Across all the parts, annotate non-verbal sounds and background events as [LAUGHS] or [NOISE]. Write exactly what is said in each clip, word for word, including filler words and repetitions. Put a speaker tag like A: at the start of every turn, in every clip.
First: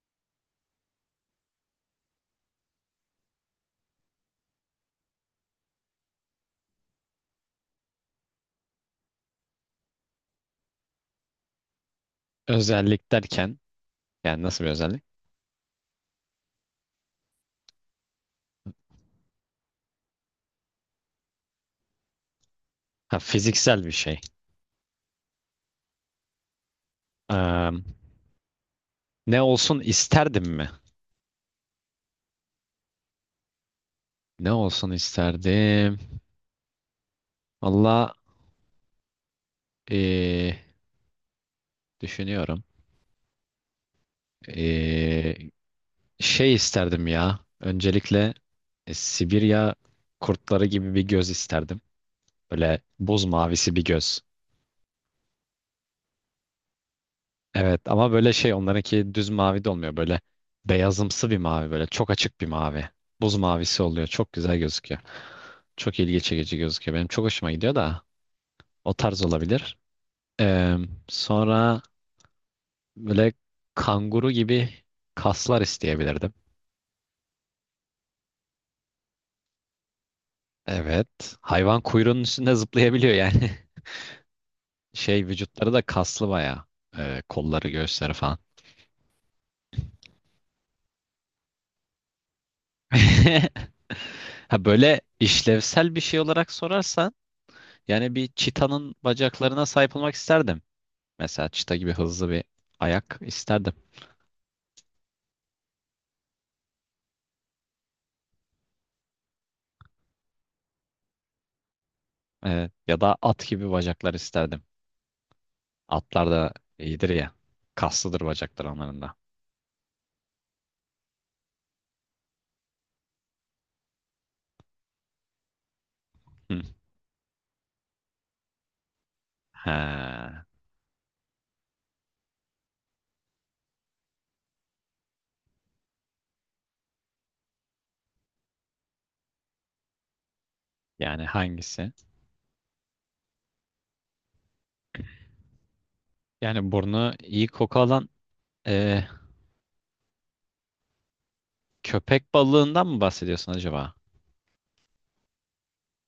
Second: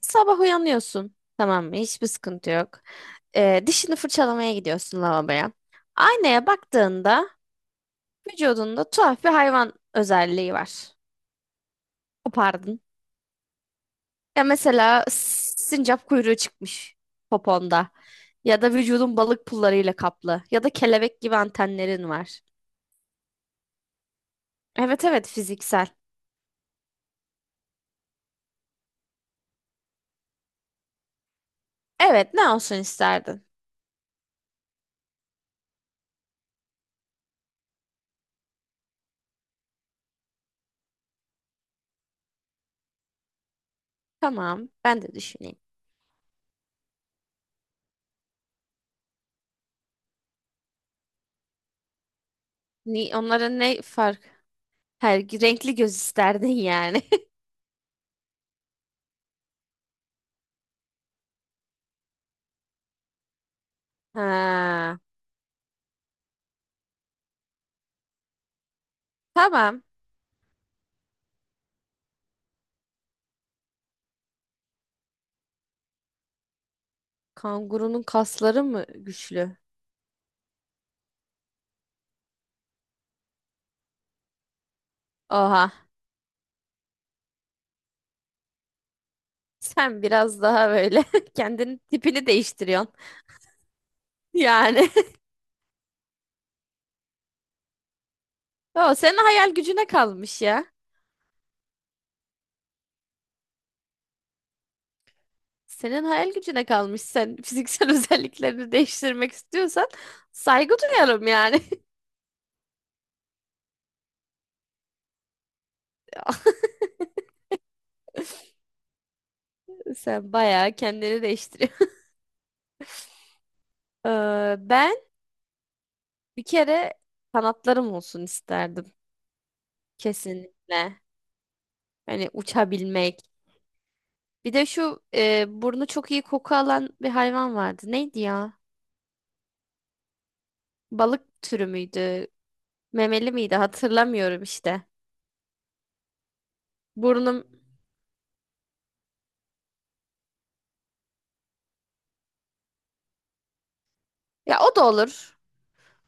A: Sabah uyanıyorsun. Tamam mı? Hiçbir sıkıntı yok. Ee, dişini fırçalamaya gidiyorsun lavaboya. Aynaya baktığında vücudunda tuhaf bir hayvan özelliği var. Kopardın.
B: Özellik derken yani
A: Ya
B: nasıl bir özellik?
A: mesela sincap kuyruğu çıkmış poponda. Ya da vücudun balık pullarıyla kaplı. Ya da kelebek gibi antenlerin var.
B: Ha, fiziksel bir şey.
A: Evet evet, fiziksel.
B: Eee, ne olsun isterdim mi?
A: Evet, ne olsun isterdin?
B: Ne olsun isterdim? Valla eee, düşünüyorum.
A: Tamam, ben de
B: Eee,
A: düşüneyim.
B: şey isterdim ya. Öncelikle e, Sibirya kurtları gibi bir göz isterdim. Böyle
A: Ni
B: buz
A: onlara
B: mavisi
A: ne
B: bir göz.
A: fark? Her renkli göz isterdin yani.
B: Evet ama böyle şey onlarınki düz mavi de olmuyor. Böyle beyazımsı bir mavi, böyle çok açık bir mavi. Buz mavisi oluyor.
A: [LAUGHS]
B: Çok güzel
A: Ha.
B: gözüküyor. Çok ilgi çekici gözüküyor. Benim çok hoşuma gidiyor da o tarz olabilir.
A: Tamam.
B: Ee, sonra böyle kanguru gibi kaslar isteyebilirdim.
A: Kangurunun kasları mı güçlü?
B: Evet. Hayvan kuyruğunun üstünde zıplayabiliyor yani. [LAUGHS] Şey, vücutları
A: Oha.
B: da kaslı bayağı. Ee, kolları, göğüsleri falan.
A: Sen biraz daha böyle [LAUGHS] kendini tipini değiştiriyorsun.
B: [LAUGHS] Ha,
A: Yani.
B: böyle
A: [LAUGHS]
B: işlevsel bir şey olarak sorarsan yani bir
A: O
B: çitanın
A: senin hayal
B: bacaklarına
A: gücüne
B: sahip olmak
A: kalmış
B: isterdim.
A: ya.
B: Mesela çita gibi hızlı bir ayak isterdim.
A: Senin hayal gücüne kalmış. Sen fiziksel [LAUGHS] özelliklerini değiştirmek istiyorsan saygı duyarım yani.
B: Ee, ya da at gibi bacaklar isterdim. Atlar da iyidir ya. Kaslıdır bacaklar onların da.
A: [LAUGHS] Sen bayağı kendini değiştiriyorsun. [LAUGHS] Ee, ben bir
B: Hı.
A: kere kanatlarım olsun isterdim.
B: He.
A: Kesinlikle. Hani uçabilmek. Bir de şu e, burnu çok iyi koku alan bir hayvan vardı. Neydi ya?
B: Yani
A: Balık türü
B: hangisi?
A: müydü? Memeli miydi? Hatırlamıyorum işte.
B: Yani burnu
A: Burnum,
B: iyi koku alan e, köpek balığından mı bahsediyorsun acaba?
A: ya o da olur.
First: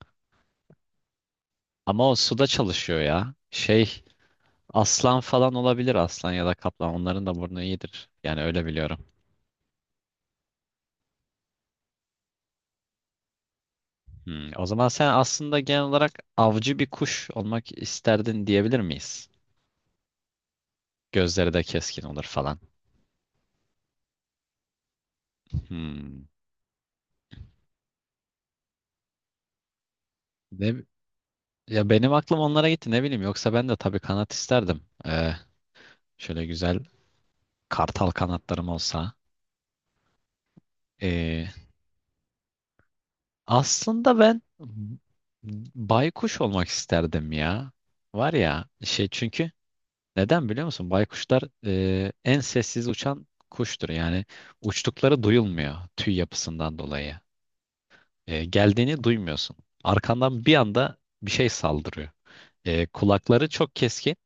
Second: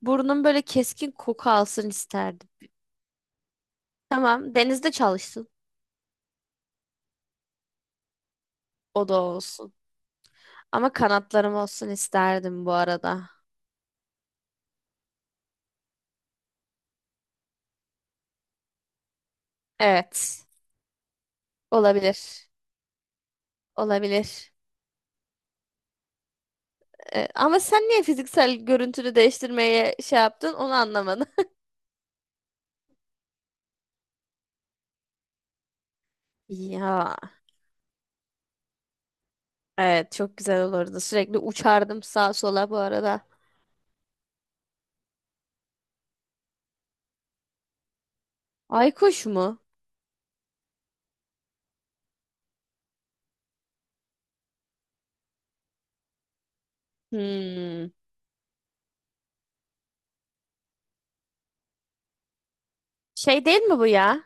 A: Burnum böyle keskin koku alsın
B: Ama o suda
A: isterdim.
B: çalışıyor ya. Şey,
A: Tamam, denizde
B: aslan
A: çalışsın.
B: falan olabilir, aslan ya da kaplan. Onların da burnu iyidir. Yani öyle biliyorum.
A: O da olsun. Ama kanatlarım olsun isterdim bu arada.
B: Hmm, o zaman sen aslında genel olarak avcı bir kuş olmak isterdin diyebilir miyiz?
A: Evet.
B: Gözleri de keskin olur
A: Olabilir.
B: falan.
A: Olabilir.
B: Hmm.
A: Ee, ama sen niye fiziksel görüntünü değiştirmeye şey yaptın onu
B: Ne,
A: anlamadım. [LAUGHS]
B: ya benim aklım onlara gitti, ne bileyim. Yoksa ben de tabii kanat isterdim. Ee, şöyle güzel
A: Ya
B: kartal kanatlarım olsa.
A: evet, çok güzel olurdu. Sürekli
B: Ee,
A: uçardım sağa sola bu arada.
B: aslında ben baykuş olmak isterdim ya. Var ya, şey,
A: Aykuş
B: çünkü
A: mu?
B: neden biliyor musun? Baykuşlar e, en sessiz uçan kuştur. Yani uçtukları duyulmuyor tüy yapısından dolayı.
A: Hmm.
B: E, geldiğini duymuyorsun. Arkandan bir anda bir şey saldırıyor. E,
A: Şey
B: kulakları
A: değil
B: çok
A: mi bu
B: keskin.
A: ya?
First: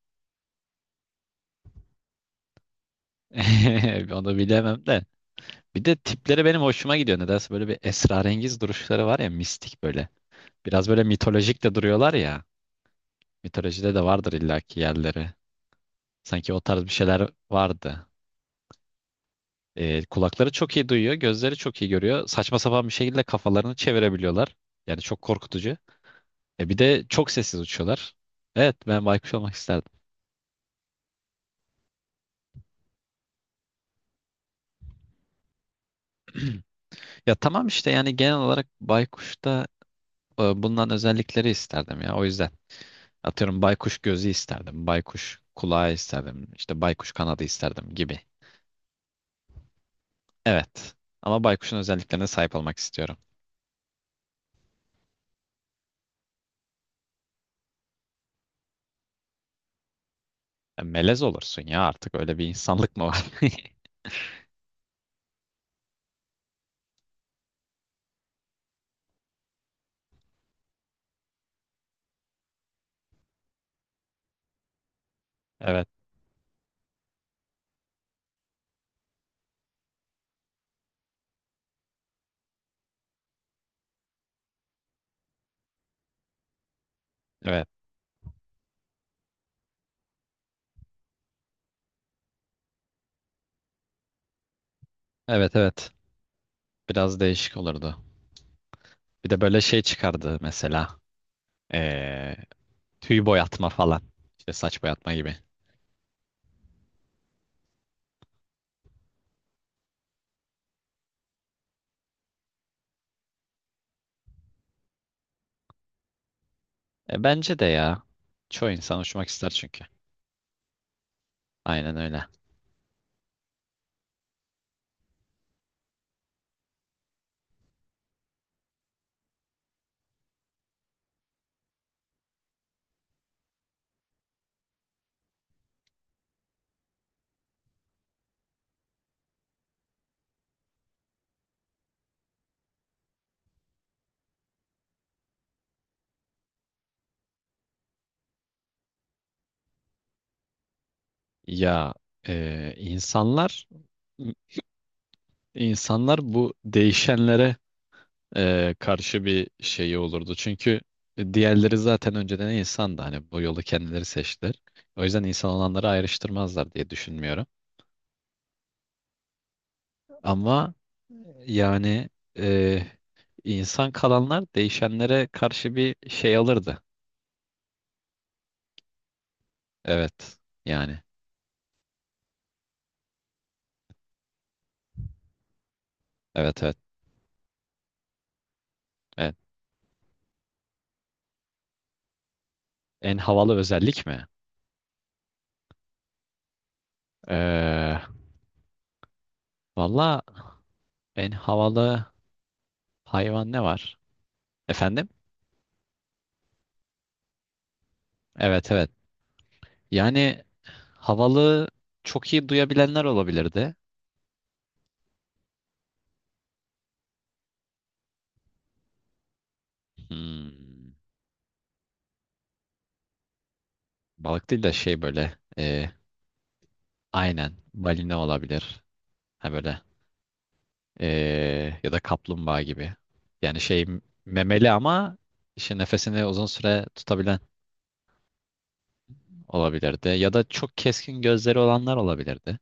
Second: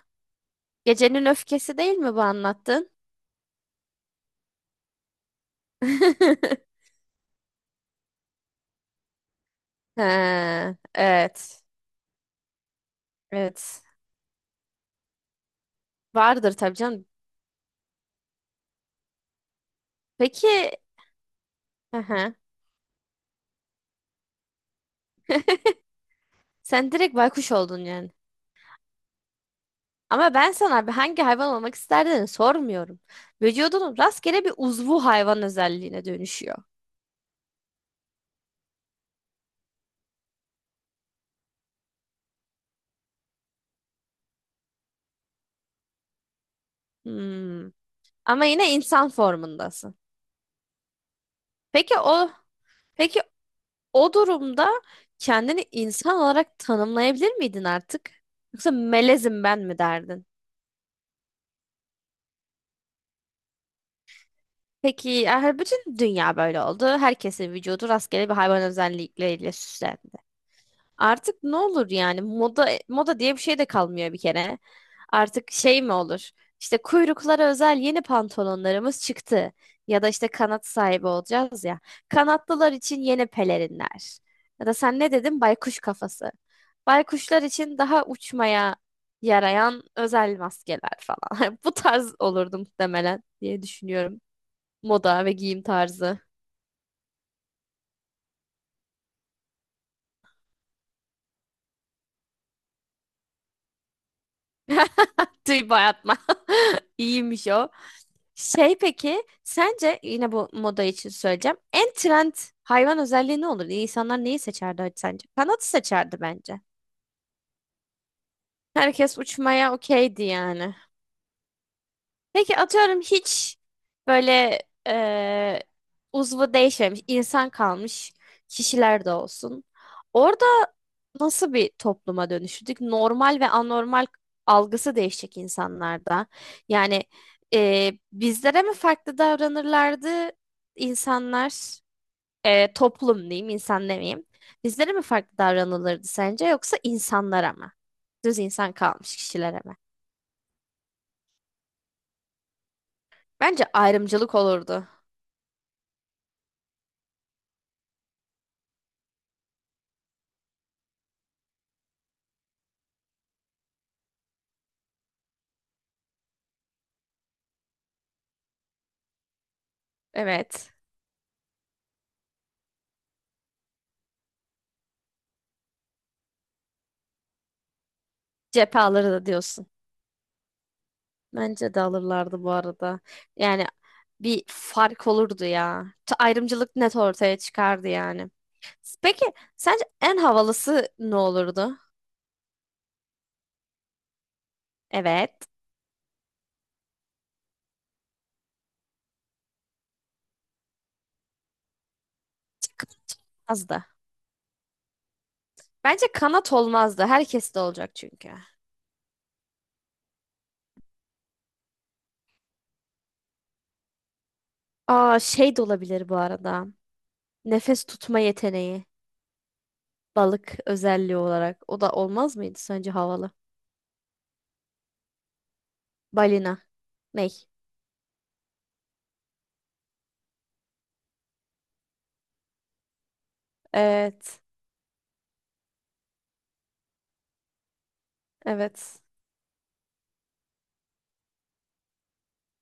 A: Gecenin öfkesi değil mi bu anlattın?
B: [LAUGHS] Onu bilemem de. Bir de tipleri benim
A: [LAUGHS]
B: hoşuma gidiyor. Nedense böyle bir esrarengiz duruşları var ya, mistik böyle.
A: Ha,
B: Biraz böyle mitolojik
A: evet.
B: de duruyorlar ya.
A: Evet.
B: Mitolojide de vardır illaki yerleri. Sanki
A: Vardır
B: o
A: tabii
B: tarz bir
A: canım.
B: şeyler vardı. E,
A: Peki,
B: kulakları çok iyi duyuyor, gözleri çok iyi
A: hı
B: görüyor.
A: hı.
B: Saçma sapan bir şekilde kafalarını çevirebiliyorlar. Yani çok korkutucu. E, bir
A: Sen
B: de
A: direkt
B: çok
A: baykuş
B: sessiz
A: oldun yani.
B: uçuyorlar. Evet, ben baykuş olmak isterdim.
A: Ama ben sana bir hangi hayvan olmak isterdin sormuyorum. Vücudunun rastgele bir uzvu hayvan özelliğine dönüşüyor.
B: [CLEARS THROAT] Ya tamam işte, yani genel olarak baykuşta e, bulunan özellikleri isterdim ya. O yüzden atıyorum baykuş gözü isterdim, baykuş kulağı isterdim, işte baykuş kanadı
A: Hmm.
B: isterdim gibi.
A: Ama yine insan formundasın.
B: Evet. Ama baykuşun
A: Peki
B: özelliklerine
A: o,
B: sahip olmak istiyorum.
A: peki o durumda kendini insan olarak tanımlayabilir miydin artık? Yoksa melezim ben mi derdin?
B: E, melez olursun ya, artık öyle bir insanlık mı var? [LAUGHS]
A: Peki yani bütün dünya böyle oldu. Herkesin vücudu rastgele bir hayvan özellikleriyle süslendi. Artık ne olur yani, moda moda diye bir şey de kalmıyor bir kere. Artık şey
B: Evet,
A: mi olur? İşte kuyruklara özel yeni pantolonlarımız çıktı. Ya da işte kanat sahibi olacağız ya. Kanatlılar için yeni pelerinler. Ya da sen ne dedin? Baykuş kafası. Baykuşlar
B: evet.
A: için daha uçmaya yarayan özel maskeler falan. [LAUGHS] Bu tarz olurdu muhtemelen diye düşünüyorum. Moda ve
B: Evet,
A: giyim
B: evet.
A: tarzı.
B: Biraz değişik olurdu. Bir de böyle şey çıkardı mesela. E, tüy boyatma falan. İşte saç boyatma gibi.
A: [LAUGHS] Tüy bayatma. [LAUGHS] İyiymiş o. Şey, peki sence yine bu moda için söyleyeceğim. En trend hayvan özelliği ne olur? İnsanlar neyi seçerdi sence? Kanatı seçerdi bence.
B: E, bence de ya. Çoğu insan
A: Herkes
B: uçmak ister
A: uçmaya
B: çünkü.
A: okeydi yani.
B: Aynen öyle.
A: Peki atıyorum, hiç böyle eee uzvu değişmemiş insan kalmış kişiler de olsun. Orada nasıl bir topluma dönüştük? Normal ve anormal algısı değişecek insanlarda. Yani e, bizlere mi farklı davranırlardı insanlar, e, toplum diyeyim, insan demeyeyim. Bizlere mi farklı davranılırdı sence, yoksa insanlara mı? Düz insan kalmış kişilere mi?
B: Ya, e,
A: Bence
B: insanlar
A: ayrımcılık olurdu.
B: insanlar bu değişenlere e, karşı bir şeyi olurdu. Çünkü diğerleri zaten önceden insandı. Hani bu yolu kendileri seçtiler. O yüzden insan olanları ayrıştırmazlar diye düşünmüyorum.
A: Evet.
B: Ama yani e, İnsan kalanlar değişenlere karşı bir şey alırdı.
A: Cephe alırdı diyorsun.
B: Evet. Yani.
A: Bence de alırlardı bu arada. Yani bir fark olurdu ya. Ta-
B: Evet, evet.
A: Ayrımcılık net ortaya çıkardı yani. Peki
B: Evet.
A: sence en havalısı ne olurdu?
B: En havalı özellik mi?
A: Evet.
B: Ee, valla en havalı hayvan ne
A: Kıpırmazdı.
B: var? Efendim?
A: Bence kanat olmazdı. Herkes de olacak çünkü.
B: Evet, evet. Yani havalı, çok iyi duyabilenler olabilirdi.
A: Aa, şey de olabilir bu arada. Nefes tutma yeteneği. Balık
B: Hmm.
A: özelliği olarak. O da olmaz mıydı sence havalı?
B: Balık değil de şey böyle. ee,
A: Balina. Ney?
B: aynen. Balina olabilir. Ha böyle. ee, ya da kaplumbağa gibi. Yani şey,
A: Evet.
B: memeli ama işte nefesini uzun süre tutabilen
A: Evet.
B: olabilirdi. Ya da çok keskin gözleri olanlar olabilirdi.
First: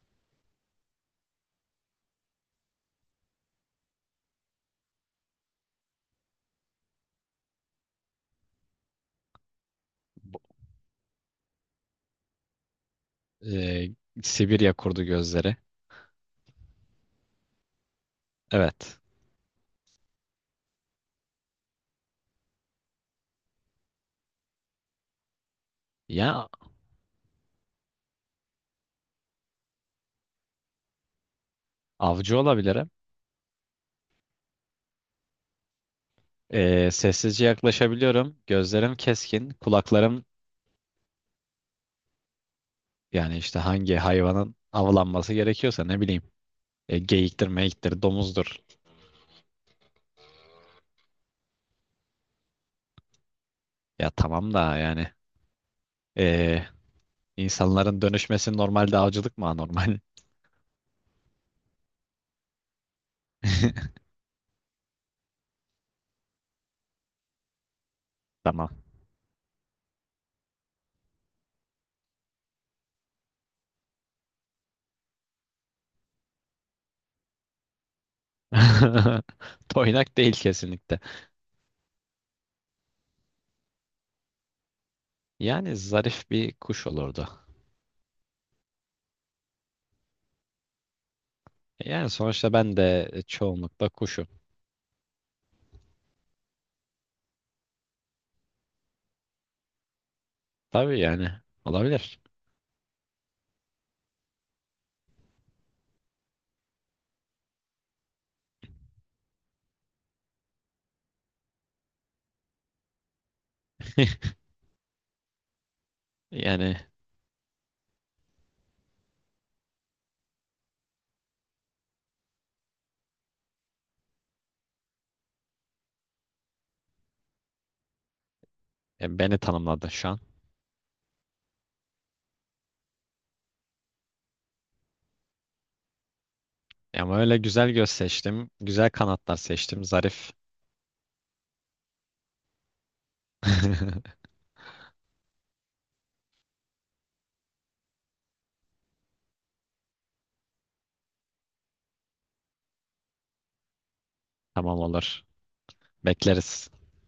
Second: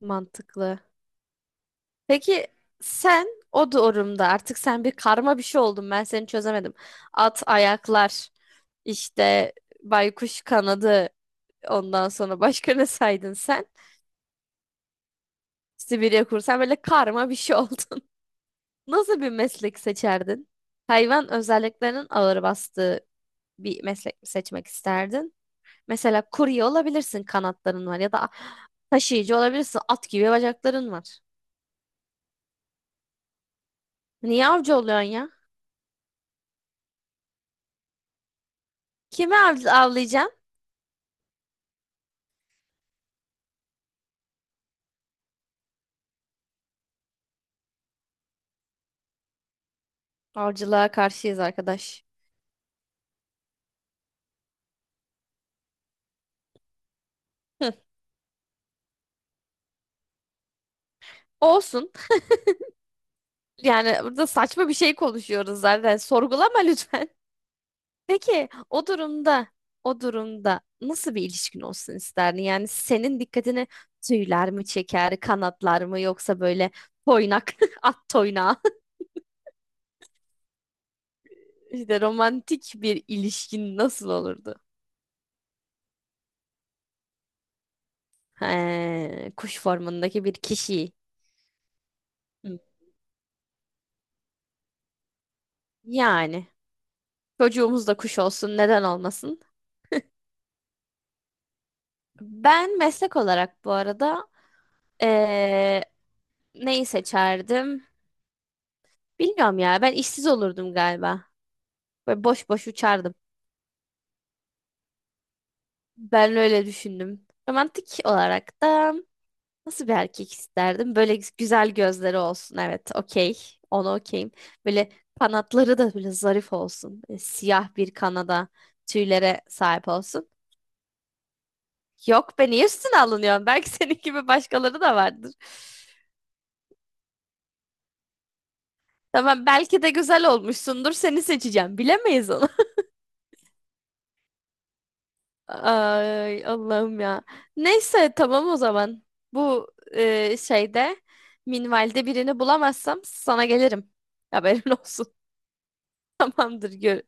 A: Mantıklı. Peki sen o durumda artık sen bir karma bir şey oldun. Ben seni çözemedim. At ayaklar, işte
B: Bu-
A: baykuş kanadı. Ondan sonra başka ne saydın sen?
B: Ee, Sibirya kurdu gözleri.
A: Sibirya kursan böyle karma bir şey oldun. [LAUGHS]
B: Evet.
A: Nasıl bir meslek seçerdin? Hayvan özelliklerinin ağır bastığı bir meslek mi seçmek isterdin? Mesela
B: Ya,
A: kurye olabilirsin, kanatların var, ya da taşıyıcı olabilirsin, at gibi bacakların var.
B: avcı olabilirim.
A: Niye avcı oluyorsun ya?
B: Ee, sessizce yaklaşabiliyorum. Gözlerim
A: Kimi
B: keskin.
A: av
B: Kulaklarım,
A: avlayacaksın?
B: yani işte hangi hayvanın avlanması gerekiyorsa, ne bileyim. E, geyiktir, meyiktir, domuzdur.
A: Avcılığa karşıyız arkadaş.
B: Ya tamam da yani. ee,
A: Hı,
B: insanların dönüşmesi normalde, avcılık mı anormal?
A: olsun. Yani
B: [LAUGHS]
A: burada saçma bir şey konuşuyoruz zaten. Sorgulama lütfen. Peki
B: Tamam.
A: o durumda o durumda nasıl bir ilişkin olsun isterdin? Yani senin dikkatini tüyler mi çeker, kanatlar mı, yoksa böyle toynak, [LAUGHS] at toynağı
B: [LAUGHS] Toynak değil kesinlikle.
A: [LAUGHS] işte romantik bir ilişkin nasıl olurdu?
B: Yani zarif bir kuş olurdu.
A: He, kuş formundaki bir kişi.
B: Yani sonuçta
A: Hı.
B: ben de e, çoğunlukla kuşum.
A: Yani çocuğumuz da kuş olsun, neden olmasın?
B: Tabii yani olabilir.
A: Ben meslek olarak bu arada eee, neyi seçerdim? Bilmiyorum ya, ben işsiz olurdum galiba. Böyle boş boş uçardım.
B: [LAUGHS]
A: Ben öyle
B: Yani
A: düşündüm. Romantik olarak da nasıl bir erkek isterdim? Böyle güzel gözleri olsun. Evet, okey. Ona okeyim. Böyle kanatları da böyle zarif olsun. Böyle siyah bir kanada
B: e, beni
A: tüylere sahip
B: tanımladı şu an.
A: olsun. Yok be, niye üstüne alınıyorsun? Belki [LAUGHS] senin gibi başkaları da vardır.
B: Ama öyle güzel göz seçtim. Güzel kanatlar
A: Tamam, belki
B: seçtim.
A: de güzel
B: Zarif.
A: olmuşsundur. Seni seçeceğim. Bilemeyiz onu.
B: [LAUGHS]
A: Ay Allah'ım ya. Neyse, tamam o zaman. Bu e, şeyde minvalde birini bulamazsam sana gelirim. Haberin
B: Tamam,
A: olsun.
B: olur.
A: [LAUGHS]
B: Bekleriz.
A: Tamamdır gör.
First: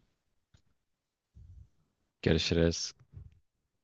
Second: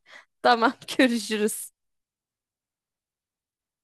A: Tamam, görüşürüz.
B: Görüşürüz.